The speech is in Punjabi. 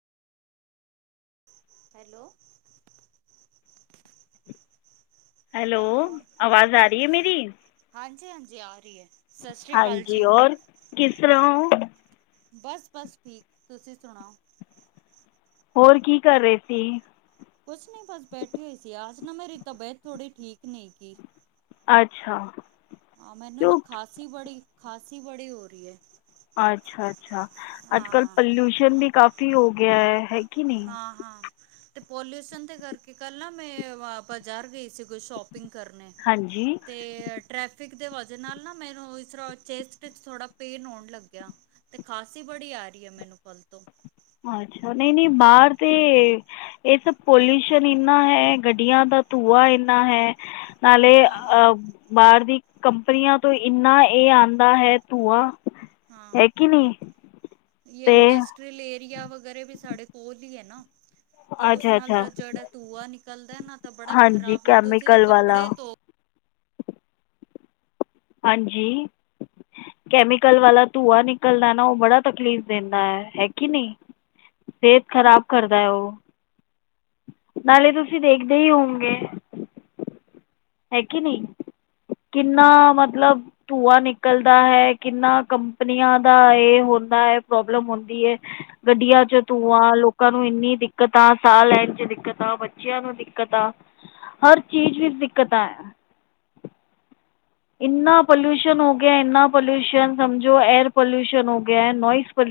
ਹੈਲੋ। ਹੈਲੋ, ਆਵਾਜ਼ ਆ ਰਹੀ ਏ ਮੇਰੀ? ਹਾਂਜੀ-ਹਾਂਜੀ ਆ ਰਹੀ ਏ। ਹਾਂਜੀ, ਹੋਰ ਕਿਸ ਤਰਾਂ ਹੋ? ਬਸ-ਬਸ ਠੀਕ, ਤੁਸੀਂ ਸੁਣਾਓ। ਹੋਰ, ਕੀ ਕਰ ਰਹੇ ਸੀ। ਕੁਛ ਨ ਬਸ ਬੈਠੀ ਹੋਈ ਸੀ। ਆਜ ਨਾ ਮੇਰੀ ਤਬੀਅਤ ਥੋੜ੍ਹੀ ਠੀਕ ਨਹੀਂ ਕੀ। ਅੱਛਾ। ਹਾਂ ਮੈਨੂੰ ਨਾ ਖਾਸੀ ਬੜੀ ਖਾਸੀ ਬੜੀ ਹੋ ਰਹੀ ਹੈ। ਅੱਛਾ-ਅੱਛਾ ਅੱਜ-ਕੱਲ੍ਹ, ਹਾਂ ਪਲਊਸ਼ਨ ਵੀ ਕਾਫੀ ਹੋ ਗਿਆ ਹੈ। ਹਾਂ-ਹਾਂ। ਤੇ ਪੋਲਿਊਸ਼ਨ ਦੇ ਕਰਕੇ ਕੱਲ ਨਾ ਮੈਂ ਬਾਜ਼ਾਰ ਗਈ ਸੀ ਕੋਈ ਸ਼ੋਪਿੰਗ ਕਰਨੇ ਹਾਂਜੀ। ਤੇ ਟ੍ਰੈਫਿਕ ਦੇ ਵਜਾ ਨਾਲ ਨਾ ਮੈਨੂੰ ਇਸ ਰਾ ਚੇਸਟ ਇਚ ਥੋੜਾ ਪੇਨ ਹੋਣ ਲੱਗਿਆ ਤੇ ਖਾਸੀ ਬੜੀ ਆ ਰਹੀ ਹੈ ਮੈਨੂੰ ਕਲ ਤੋਂ। ਅੱਛਾ ਨਹੀਂ-ਨਹੀਂ ਬਾਹਰ ਤੇ ਇਹ ਤਾ ਪੋਲਿਊਸ਼ਨ ਇੰਨਾ ਹੈ ਗੱਡੀਆਂ ਦਾ ਧੂੰਆ ਇੰਨਾ ਹੈ ਨਾਲੇ ਹਾਂ ਹਾਂ ਅਹ ਬਾਹਰ ਦੀ ਕੰਪਨੀਆਂ ਤੋਂ ਇੰਨਾ ਇਹ ਆਂਦਾ ਹੈ ਧੂੰਆ ਹਾਂ ਹੈ ਕਿ ਨੀ ਤੇ ਟਰੀਲੇਰੀਆ ਵਗੈਰਾ ਵੀ ਸਾਡੇ ਕੋਲ ਈ ਏ ਨਾ ਤ ਉਸ ਅੱਛਾ ਨਾਲ ਅੱਛਾ ਤਾਂ ਜਿਹੜਾ ਧੂਆ ਨਿਕਲਦਾ ਨਾ ਤਾਂ ਬੜਾ ਹਾਂਜੀ ਖ਼ਰਾਬ ਏ ਤੁਸੀਂ ਕੈਮੀਕਲ ਵਾਲਾ ਕੱਪੜੇ ਧੋ ਹਾਂਜੀ। ਕੈਮੀਕਲ ਵਾਲਾ ਧੂੰਆ ਨਿਕਲਦਾ ਨਾ ਉਹ ਬੜਾ ਤਕਲੀਫ਼ ਦੇਂਦਾ ਹੈ ਕਿ ਨਹੀਂ ਸੇਹਤ ਖ਼ਰਾਬ ਕਰਦਾ ਉਹ। ਨਾਲੇ ਤੁਸੀਂ ਦੇਖਦੇ ਹੀ ਹੋਓਗੇ। ਹੈ ਕਿ ਨਹੀਂ ਕਿੰਨਾ ਮਤਲਬ ਧੂੰਆ ਨਿਕਲਦਾ ਹੈ ਕਿੰਨਾ ਕੰਪਨੀਆਂ ਦਾ ਇਹ ਹੋਂਦਾ ਹੈ ਪ੍ਰੋਬਲਮ ਹੁੰਦੀ ਹੈ। ਗੱਡੀਆਂ ਚ ਧੂੰਆਂ ਲੋਕਾਂ ਨੂੰ ਇੰਨੀ ਦਿੱਕਤਾਂ ਸਾਹ ਲੈਣ ਚ ਦਿੱਕਤਾਂ ਬੱਚਿਆਂ ਨੂੰ ਦਿੱਕਤਾਂ ਹਰ ਚੀਜ਼ ਵਿੱਚ ਦਿੱਕਤਾ ਹੈ। ਇੰਨਾ ਪੋਲਊਸ਼ਨ ਹੋ ਗਿਆ ਇੰਨਾ ਪੋਲਿਊਸ਼ਨ ਸਮਝੋ ਏਅਰ ਪੋਲੂਸ਼ਨ ਹੋ ਗਿਆ ਨੋਇਜ਼ ਪੋਲ